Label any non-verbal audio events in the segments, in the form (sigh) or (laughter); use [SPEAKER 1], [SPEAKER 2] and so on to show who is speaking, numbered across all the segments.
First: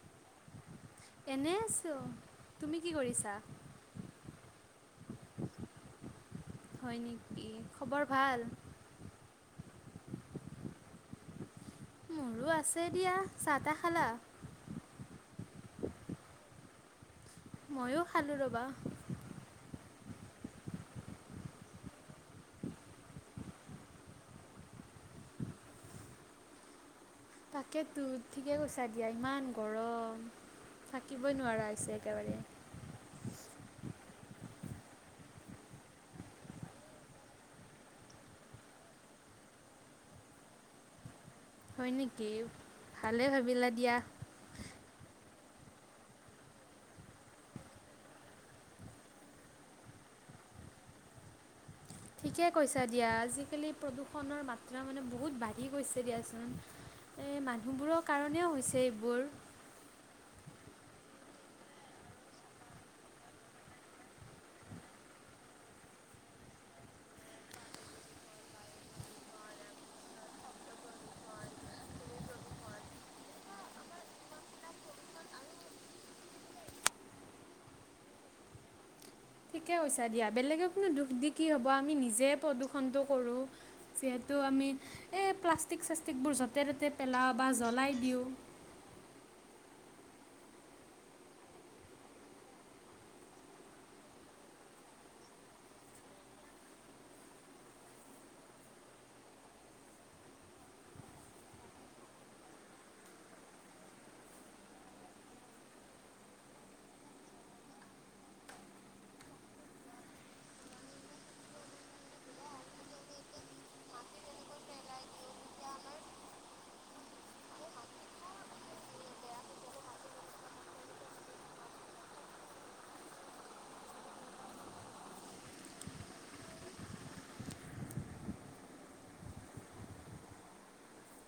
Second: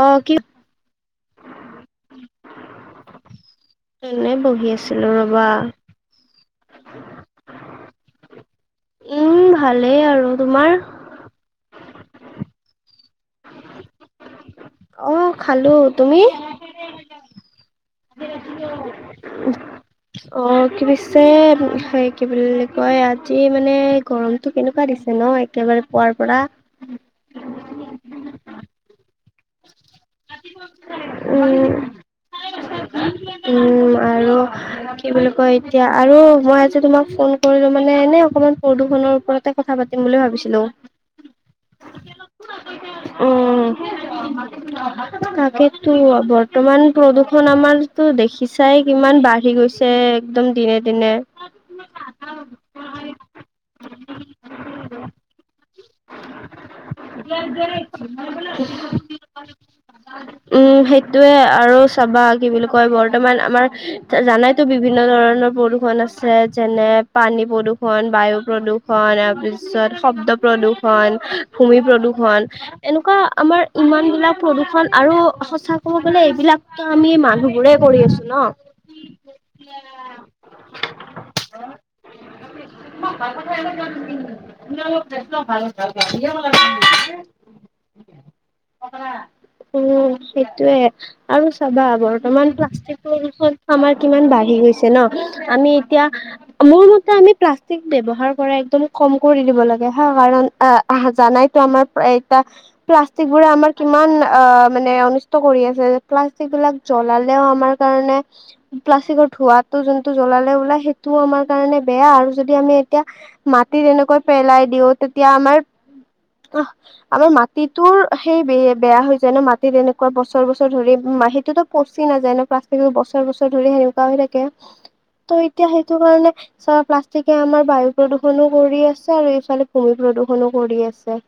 [SPEAKER 1] অ কি
[SPEAKER 2] এনে আছো। তুমি কি কৰিছা?
[SPEAKER 1] এনেই বহি আছিলো ৰবা।
[SPEAKER 2] হয় নেকি, খবৰ ভাল?
[SPEAKER 1] উম ভালেই আৰু, তোমাৰ?
[SPEAKER 2] মোৰো আছে। দিয়া চাহ তাহ খালা
[SPEAKER 1] আহ খালো, তুমি
[SPEAKER 2] ময়ো খালোঁ ৰবা।
[SPEAKER 1] অ' কি পিছে সে কি বুলি কয় আজি মানে গৰমতটো কেনেকুৱা দিছে? ন একেবাৰে পুৱাৰ পৰা
[SPEAKER 2] তাকে তো ঠিকে কৈছা দিয়া ইমান গৰম থাকিবই
[SPEAKER 1] উম
[SPEAKER 2] নোৱাৰা হৈছে একেবাৰে।
[SPEAKER 1] উম আৰু। কি বুলি কয় এতিয়া আৰু মই আজি তোমাক ফোন কৰিলো মানে এনে অকমান প্ৰদূষনৰৰ ওপৰতে কথা পাতিম বুলি ভাবিছিলো।
[SPEAKER 2] হয় নেকি? ভালে ভাবিলা
[SPEAKER 1] উম
[SPEAKER 2] দিয়া
[SPEAKER 1] তাকে। ত বৰ্তমান প্ৰদূষণ আমাৰতো দেখিছাই কিমান বাঢ়ি গৈছে একদম দিনে দিনে।
[SPEAKER 2] ঠিকে কৈছা দিয়া আজিকালি প্ৰদূষণৰ মাত্ৰা মানে বহুত বাঢ়ি গৈছে দিয়াচোন।
[SPEAKER 1] (unintelligible)
[SPEAKER 2] এই মানুহবোৰৰ কাৰণেও হৈছে এইবোৰ
[SPEAKER 1] উম সেইটোয়ে আৰু চাবা কি বুলি কয় বৰ্তমান আমাৰ জানাইটো বিভিন্ন ধৰণৰ প্ৰদূষণ আছে যেনে পানী প্ৰদূৰণ, বায়ু প্ৰদূৰষণ তাৰপিছত শব্দ প্ৰদূষণ, ভূমি প্ৰদূষণ এনেকুৱা আমাৰ ইমান বিলাক প্ৰদূষণ আৰু সঁচা ক'ব গলে এইবিলাকত আমি মানুহবোৰে কৰি আছো ন।
[SPEAKER 2] ঠিকে কৈছা দিয়া, বেলেগে কোনো দুখ দি কি হ'ব আমি নিজে প্ৰদূষনটো কৰো। যিহেতু আমি এই প্লাষ্টিক চাষ্টিকবোৰ য'তে ত'তে পেলাওঁ। বা জ্বলাই দিওঁ।
[SPEAKER 1] উম সেইটোয়ে আৰু চাবা বৰ্তমান প্লাষ্টিক প্ৰদূষণ আমাৰ কিমান বাঢ়ি গৈছে ন, আমি এতিয়া, মোৰ মতে আমি প্লাষ্টিক ব্যৱহাৰ কৰা একদম কম কৰি দিব লাগে হা কাৰণ আহ জানাইতো আমাৰ এয়া প্লাষ্টিকবোৰে আমাৰ কিমান অ মানে অনিষ্ট কৰি আছে প্লাষ্টিকবিলাক জলালেও আমাৰ কাৰণে প্লাষ্টিকৰ ধোৱাটো জলালে ওলাই সেইটোও আমাৰ কাৰণে বে বেয়া আৰু যদি আমি এতিয়া মাটিত এনেকৈ পেলাই দিও তেতিয়া আমাৰ আমাৰ মাটিটোৰ সেই ব বেয়া হৈ যায় ন মাটিত এনেকুৱা বছৰ বছৰ ধৰি সিটোতো পচি নাযায় না প্লাষ্টিকবোৰ বছৰ বছৰ ধৰি সেনেকুৱা হৈ থাকে ত' এতিয়া সেইটো কাৰণে চাবা প্লাষ্টিকে আমাৰ বায়ু প্ৰদূষণো কৰি আছে আৰু ইফালে ভূমি প্ৰদূ প্ৰদূষনো কৰি আছে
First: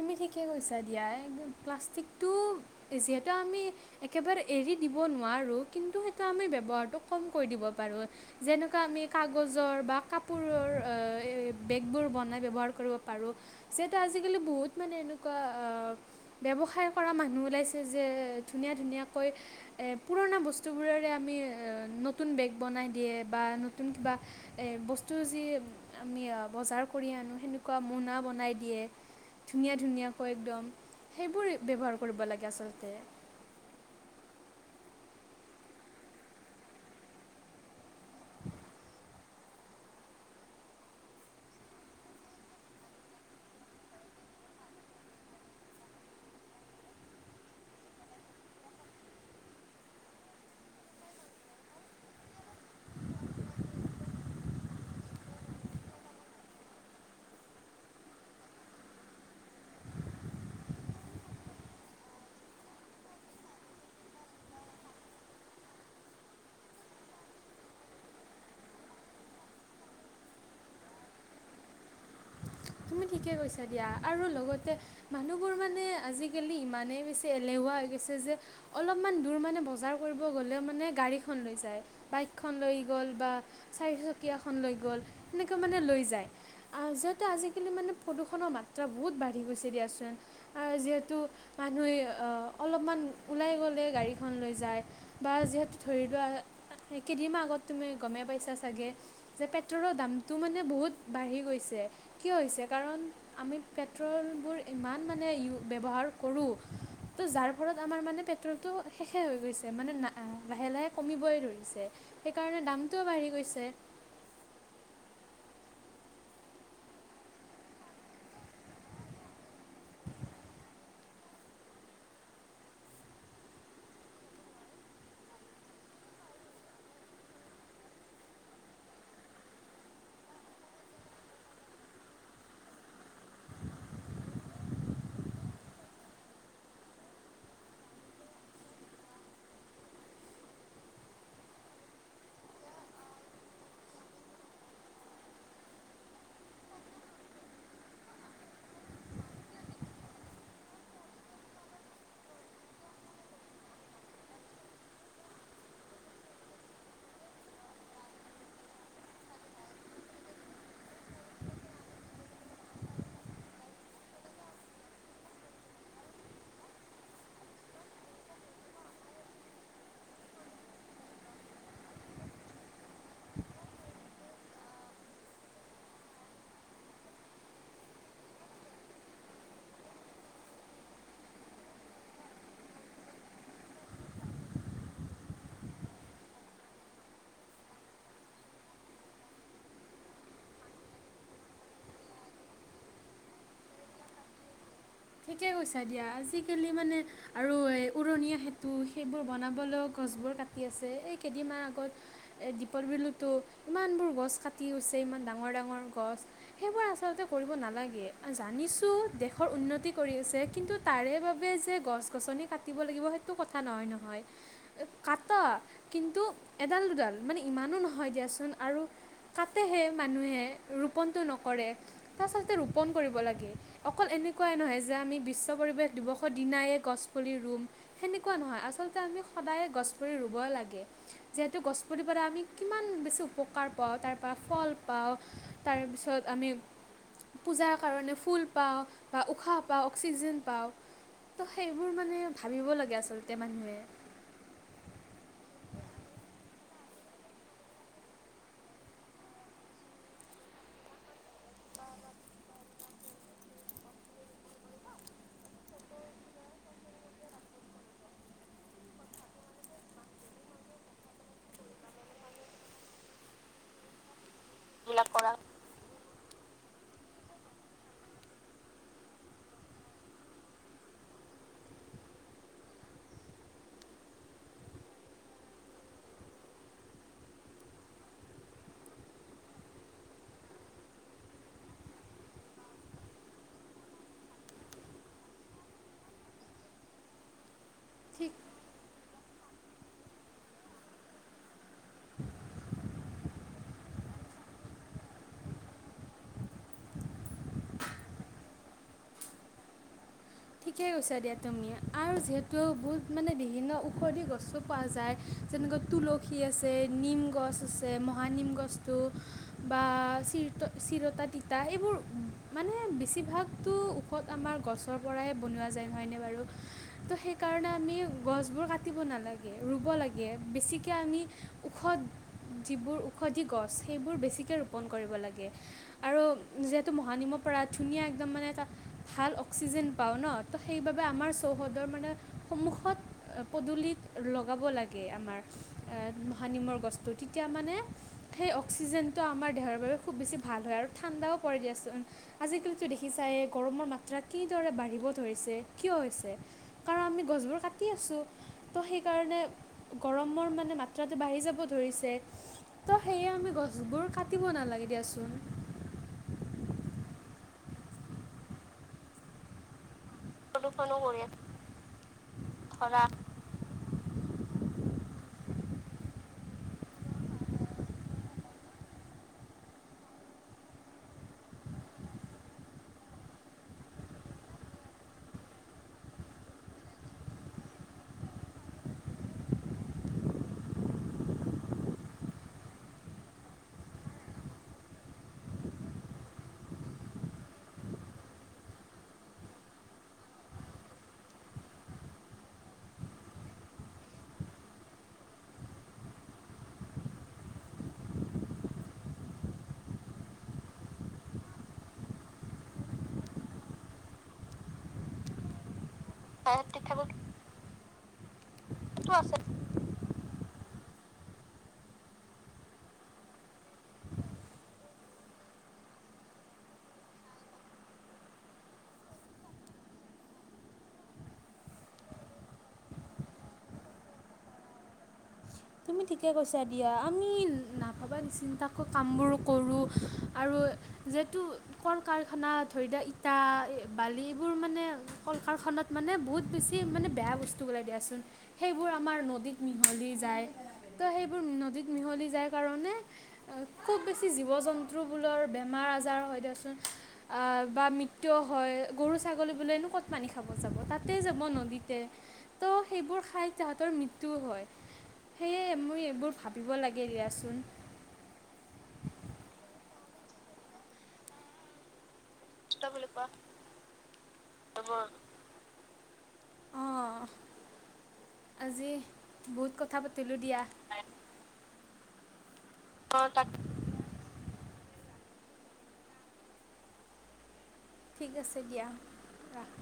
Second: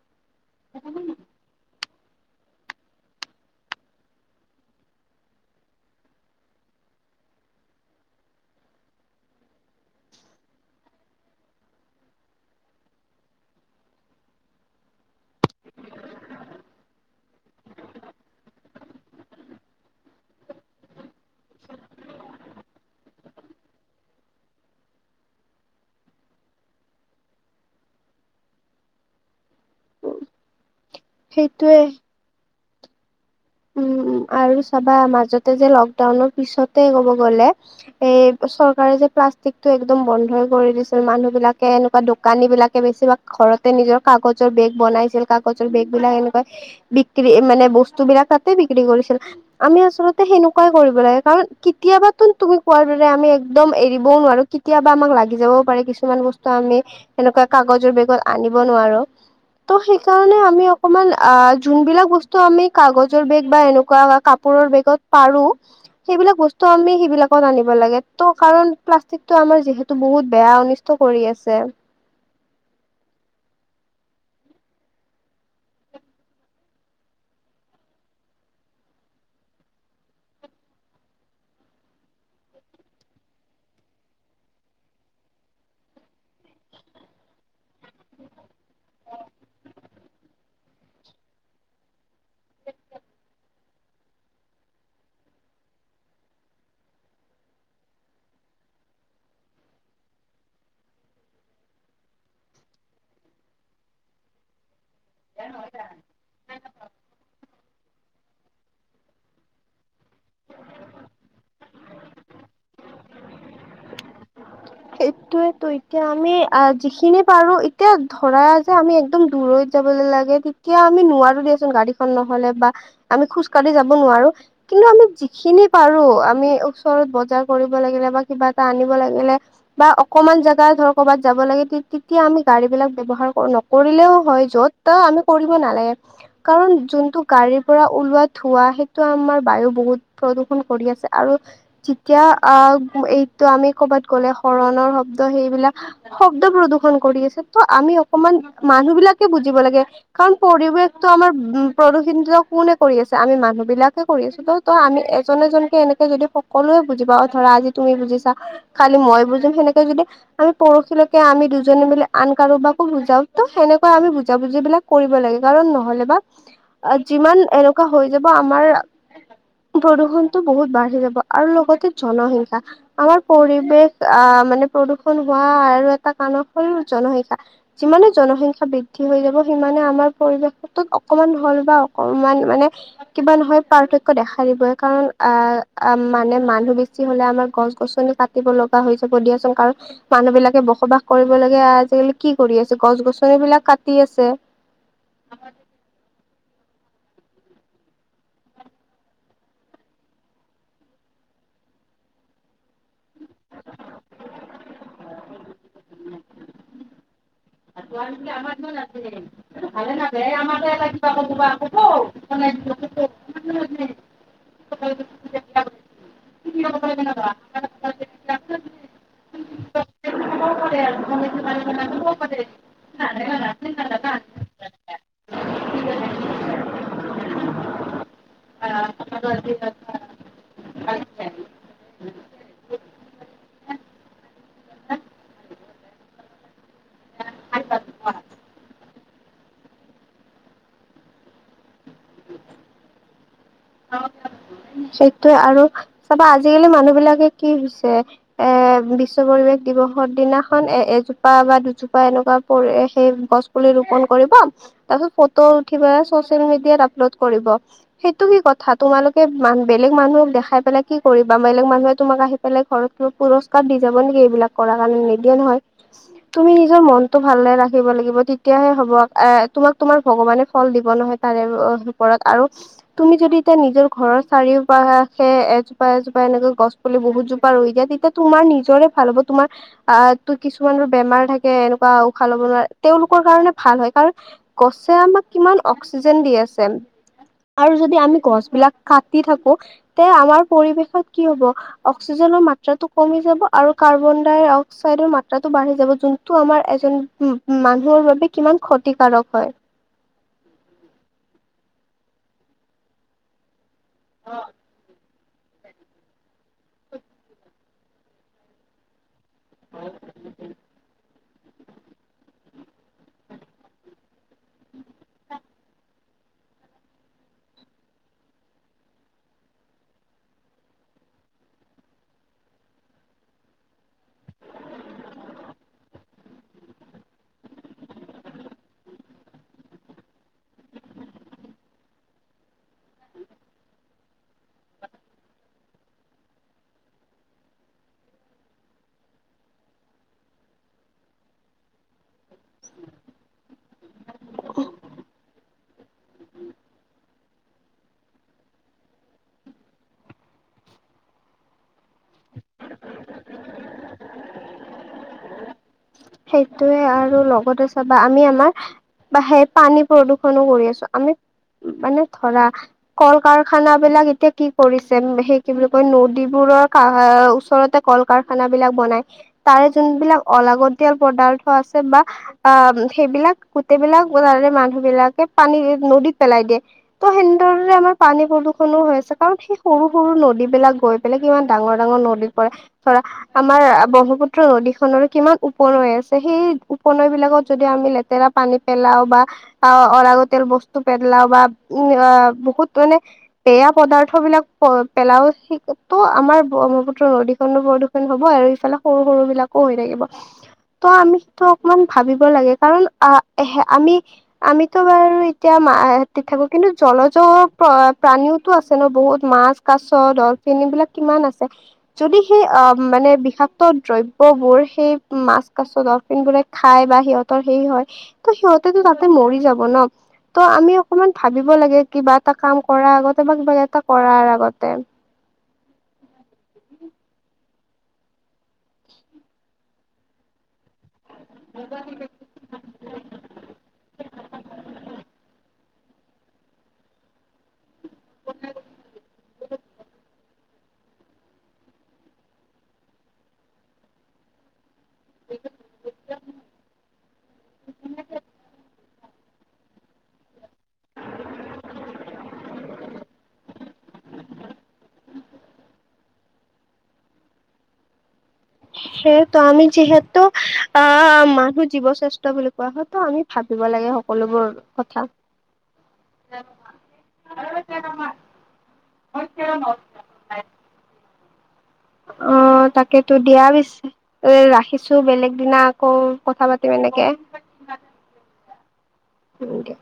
[SPEAKER 2] তুমি ঠিকে কৈছা দিয়া এইবোৰ প্লাষ্টিক
[SPEAKER 1] (inaudible)
[SPEAKER 2] যিহেতু আমি একেবাৰে এৰি দিব নোৱাৰোঁ কিন্তু সেইটো আমি ব্যৱহাৰটো কম কৰি দিব পা পাৰো যেনেকুৱা আমি কাগজৰ বা কাপোৰৰ বেগবোৰ বনাই ব্যৱহাৰ কৰিব পাৰোঁ যিহেতু আজিকালি বহুত মানে এনেকুৱা ব্যৱসায় কৰা মানুহ ওলাইছে যে ধুনীয়া ধুনীয়াকৈ পুৰণা বস্তুবোৰে আমি নতুন বেগ বনাই দিয়ে বা নতুন কিবা ব ব ম ব ধুনীয়া ধুনীয়াকৈ একদম সেইবোৰ
[SPEAKER 1] সেইটোয়ে
[SPEAKER 2] ব্যৱহাৰ কৰিব লাগে আচলতে
[SPEAKER 1] উম উ আৰু চাবা মাজতে যে লকডাউনৰ পিছতে ক'ব গ'লে এ চৰকাৰে যে প্লাষ্টিক টো একদম বন্ধই কৰি দিছিল মানুহ বিলাকে এনেকুৱা দোকানী বিলাকে বেছিভাগ ঘৰতে নিজৰ ক কাগজৰ বেগ বনাইছিল কাগজৰ বেগ বিলাক এনেকৈ বিক্ৰী মানে বস্তু বিলাক বিক্ৰী কৰিছিল আমি আচলতে সেনেকুৱাই কৰিব লাগে কাৰণ কেতিয়াবো তুমি কোৱাৰ দ আমি একদম এৰিবও নোৱাৰো কেতিয়াবা আমাক লাগি যাবও পাৰে কিছুমান বস্তু আমি সেনেকুৱা কাগজৰ বেগত আনি আনিব নোৱাৰোঁ ত সেইকাৰণে আমি অকমান আহ যোনবিলাক বস্তু আমি কাগজ জৰ বেগ বা এনেকুৱা কাপোৰৰ বেগত পাৰো সেইবিলাক বস্তু আমি সেইবিলাকত আনিব লাগে ত কাৰণ প্লাষ্টিকটো আমাৰ যিহেতু বহুত বেয়া অনিষ্ট কৰি আছে
[SPEAKER 2] তুমি ঠিকে কৈছা দিয়া আৰু লগতে মানুহবোৰ মানে আজিকালি ইমানেই বেছি এলেহুৱা হৈ গৈছে যে অলপমান‌ দূৰ মানে বজাৰ কৰিব গলেও মানে গাড়ীখন লৈ যায় বাইকখন লৈ গ গ'ল বা চাৰিচকীয়া খন লৈ গ'ল সেনেকুৱা মানে লৈ যায় আহ য'ত আচলতে আজিকালি মানে প্ৰদূষণৰ মাত্ৰা বহুত বাঢ়ি গৈছে দিয়াচোন আৰু যিহেতু মানুহে অলপমান ওলাই গ'লে গাড়ীখন লৈ যায় বা যিহেতু ধৰি লোৱা কেইদিনমান আগত তুমি গমে পাইছা চাগে যে পেট্ৰলৰ দামতটো মানে বহুত বাঢ়ি গৈছে কিয় হৈছে কাৰণ আমি পেট্ৰলবোৰ ইমান মানে ই ব্যৱহাৰ কৰোঁ তো যাৰ ফলত আমাৰ মানে পটো শেষে হৈ গৈছে মানে না লাহে লাহে কমিবই ধৰিছে সেইকাৰণে দামটোও বাঢ়ি গৈছে পিছে
[SPEAKER 1] (unintelligible) সেইটোয়ো এতিয়া আমি যিখিনি পাৰো এতিয়া ধৰা যে আমি একদম দূৰ যাবলৈ লাগে তেতিয়া আমি নোৱাৰো দিয়াচোন গাড়ীখন নহলে বা আমি খোজ কাঢ়ি যাব নোৱাৰো কিন্তু আমি যিখিনি পাৰো আমি ওচৰত বজাৰ কৰিব লাগিলে বা কিবা এটা আনিব লাগিলে বা অকনমান জেগা ধৰ ক'বাত যাব লাগে তেতিয়া আমি গাড়ী বিলাক ব্য্ৱহাৰ নকৰিলেও হয় য'ত গ ব বহুত প্ৰদূষন কৰি আছে আৰু যেতিয়া আহ এইটো আমি কৰ'বাত গ'লে শৰণৰ শব্দ সেইবিলাক শব্দ প্ৰদূষন কৰি আছে ত' আমি অকমান মানুহ বিিলাকে বুজ দিব লাগে কাৰণ পৰিৱেশটো আমাৰ উম প্ৰদূষিত কোনে কৰি আছে আমি মানুহ বিলাকে কৰি আছো ত আমি এজন এজন কেে এনেকে যদি সকলোৱে বুজি পা অ ধৰা আজি তুমি বুজিছা খালি মই বুজি সেনেকে যদি আমি পৰহিলৈকে আমি দুজনী মি আন কাৰো বাাকো বুজা ত সেনেকে আমি বুজাব যিবিলাক কৰিব লাগে কাৰণ নহলে বা যিমান এনেকুৱা হৈ যাব আমাৰ প্ৰদূষণতটো বহুত বাঢ়ি যাব আৰু লগতে জনসংখ্যা আমাৰ পৰিৱেশ আহ মানে প্ৰদূষণ হোৱা আৰু এটা কাৰণ হ'ল জনসংখ্যা যিমানে জনসংখ্যা বৃদ্ধি হৈ যাব সিমানে আমাৰ পৰিৱেশত অকমান হল বা অকমান মানে কিবা নহয় পাৰ্থক দেখা দিবে কাৰণ অ মানে মানুহ বেছি হলে আমাৰ গছ গছনি কাটিব লগা হৈছেিয়াচোন কাৰণ মানুহ বিলাকে বসবাস কৰিবলগে আজিকালি কি কৰি আছে গছ গছন বিলাক পতি আছে
[SPEAKER 2] ঠিকে কৈছা দিয়া আজিকালি মানে আৰু এই উৰণীয়া সেতু সেইবোৰ বনাবলৈও গছবোৰ কাটি আছে এই কেইদিনমমান দীপৰ বিলুতো ইমানবোৰ গছ কাটি গছে ইমান ডাঙৰ ডাঙৰ গছ উ গ স আটা কিন্তু এডাল দুডাল মানে ইমানো নহয় দিয়াচোন আৰু কাতেহে মানুহে ৰোপনটো নকৰে তাৰচলতে ৰোপন কৰিব লাগে অকলনে তেনেকুৱাই নহয় যে আমি বিশ্ব পৰিৱেশ দিৱসৰ দিনায় গছ পুলি ৰুম সেনেকুৱা নহয় আচলতে আমি সদায় গছ ৰুব লাগে যিহেতু গছপুলি পাই আমি কিমান বেছি উপকাৰ পাওঁ তাৰপৰা ফল পাওঁ তাৰপিছত আমি পূজাৰ কাৰণে ফুল পাওঁ বা উশাহ পাওঁ অক্সিজেন পাওঁ ত সেই বোৰ মানে ভাবিব লাগে আচলতে মানহ
[SPEAKER 1] অ সেইটোয়ে আৰু চাবা আজিকালি মানুহ বিলাকে কি হৈছে এ বিশ্ব পৰি পৰিৱেশ দিৱসৰ দিনাখন এ এজোপা বা দুজোপা এনেকুৱা পৰি সেই গছ পুলি ৰোপন কৰিব (unintelligible) সটো কি কথা তোমালোকে বেলেগ মানুহক দেখাই পেলাই কি কৰিব বা বেলেগ মানুহে তোমাক আহি পেলাই ঘৰত পুৰস্কাৰ দি যাব নেকি এইবিলাক কৰাৰ কাৰণে নিদিয়ে নহয় তুমি নিজৰ মনতটো ভালে ৰাখিব লাগিব তেতিয়াহে হব এ তোমাক তোমাৰ ভগৱানে ফল দিব নহয় ত ওপৰত আৰু তুমি যদি এতিয়া নিজৰ ঘৰৰ চাৰিওপাশে এজোপা এজোপা এনেকৈ গছ পুলি বহুতজোপা ৰৈ যায় তেতিয়া তোমাৰ নিজৰে ভাল হ'ব তোমাৰ আহ ত কিছুমান বেমাৰ থাকে এনেকুৱা উশাহ লব নোৱা তেওঁলোকৰ কাৰণে ভাল হয় কাৰণ গছে আমাক কিমান অক্সিজেন দি আছে আৰু যদি আমি
[SPEAKER 2] ঠিক
[SPEAKER 1] গছ বিলাক কাটি থাকো তে আমাৰ পৰিবেশত কি হব অক্সিজেনৰ মাত্ৰাটো কমি যাব আৰু কাৰ্বন ডাই অক্সাইডৰ মাত্ৰাটো বাঢ়ি যাব যোনটো আমাৰ এজন মানুহ বাবে কিমান ক্ষতিকাৰক হয়
[SPEAKER 2] ঠিকেই কৈছা দিয়া তুমি আৰু যিহেতু বহুত মানে বিভিন্ন ঔষধি গছো পোৱা যায় যেনেকৈ তুলসী আছে নিম গছ আছে মহানিম গছটো বা চিৰতা তাৰ এইবোৰ মানে বেছিভাগতো ওপৰত আমাৰ গছৰ পৰাই (unintelligible) আমি ঔষধ যিবোৰ ঔষধি গছ সেইবোৰ বেছিকৈ ৰোপণ কৰিব লাগে আৰু যিহেতু মহানিমত পৰা ধুনীয়া একদম মানে এটা ভাল অক্সিজেন পাওঁ ন তো সেইবাবে আমাৰ চৌহদৰ মানে সন্মুখত পদূলিত লগাব লাগে আমাৰ হানিমৰ গছটো তেতিয়া মানে সেই অক্সিজেনটো আমাৰ দেহৰ বাবে খুব বেছি ভাল হয় ঠাণ্ডাও পৰে দিয়াচোন আজিকালিতো দেখিছাই গৰমৰ মাত্ৰা কিদৰে বঢ় আ গ ক গ গৰমৰ মানে মাত্ৰাটো বাঢ়ি যাব ধৰিছে তো সেয়ে আমি গছবোৰ কাটিব নালাগে দিয়াচোন
[SPEAKER 1] সেইটোয়ে আৰু লগতে চাবা আমি আমাৰাহে পানী প্ৰদূষণ কৰি আছো আমি মানে ধৰা কল কাৰখানা বিলাক এতিয়া কি কৰিছে সেই কি বুলি কয় নদীবোৰৰ ওচৰতে কল কাৰখানা বিলাক বনাই তাৰে যোন সিবিলাক অলাগত পদাৰ্থ আছে বা অ', সেইবিলাক গোটেইবিলাক মানুহবিলাকে পানী নদীত পেলাই দিয়ে, ত' সেনেদৰে আমাৰ পানী প্ৰদূষণো হৈ আছে, কাৰণ সেই সৰু সৰু নদীবিলাক। গৈ পেলাই কিমান ডাঙৰ ডাঙৰ নদীত পৰে ধৰা, আমাৰ ব্ৰহ্মপুত্ৰ নদীখনৰ কিমান! উপনৈ আছে। সেই উপনৈবিলাকত যদি আমি লেতেৰা পানী পেলাওঁ বা অলগতিয়াল বস্তু পেলাওঁ বা উ, বহুত মানে বেয়া পদাৰ্থবিলাক পেলাওঁ। সেটো আমাৰ ব্ৰহ্মপুত্ৰ নদীখনো প্ৰদূষণ হ'ব আৰু ইফালে সৰু সৰু বিলাকো হৈ থাকিব। (inaudible) ত আমি সেইটো অকমান ভাবিব লাগে, কাৰণ আহ, আমি আমিতো বাৰু এতিয়া মা কিন্তু জলজো প্ৰাণীওতো আছে ন, বহুত মাছ-কাছ। ডলফিন এইবিলাক কিমান আছে, যদি সেই, অ' মানে, বিষাক্ত দ্ৰব্যবোৰ সেই মাছ, কাছ, ডলফিনবোৰে খাই বা সিহঁতৰ সেই হয়, ত' সিহঁতেতো তাতেই মৰি যাব, ন? ত' আমি অকমান ভাবিব লাগে, কিবা এটা কাম কৰাৰ আগতে বা কিবা এটা কৰাৰ আগতে।
[SPEAKER 2] তুমি ঠিকে কৈছা, দিয়া, আমি নাভাবা নিচিন্তাকৈ কামবোৰ কৰোঁ আৰু। যিহেতু কল-কাৰখানা ধৰি দিয়া, ইটা, বালি এইবোৰ মানে কল-কাৰখানাত মানে, বহুত বেছি মানে বেয়া বস্তু ওলাই দিয়াচোন, সেইবোৰ আমাৰ নদীত মিহলি যায়। ত' সেইবোৰ নদীত মিহলি যায়, কাৰণে খুব বেছি জীৱ-জন্তু বেমাৰ-আজাৰ হৈ দিয়াচোন বা মৃত্যুও হয়, গৰু ছা ছাগলীবোৰেনো ক'ত পানী খাব যাব? তাতে যাব নদীতে, ত' সেইবোৰ খাই তাহঁতৰ মৃত্যুও হয়। সেয়ে মই এইবোৰ ভাবিব লাগে, দিয়াচোন।
[SPEAKER 1] সেয়েতো আমি, যিহেতু, আহ, মানুহ জীৱশ্ৰেষ্ঠ। বুলি কোৱা হয়তো আমি ভাবিব লাগে সকলোবোৰ কথা। (inaudible)
[SPEAKER 2] অঁ আজি বহুত কথা পাতিলো দিয়া।
[SPEAKER 1] অ', তাকেতো দিয়া, পিছে ৰাখিছোঁ বেলেগ দিনা আকৌ কথা পাতিম এনেকে।
[SPEAKER 2] ঠিক আছে, দিয়া
[SPEAKER 1] উম,
[SPEAKER 2] ৰাখা।
[SPEAKER 1] দিয়া।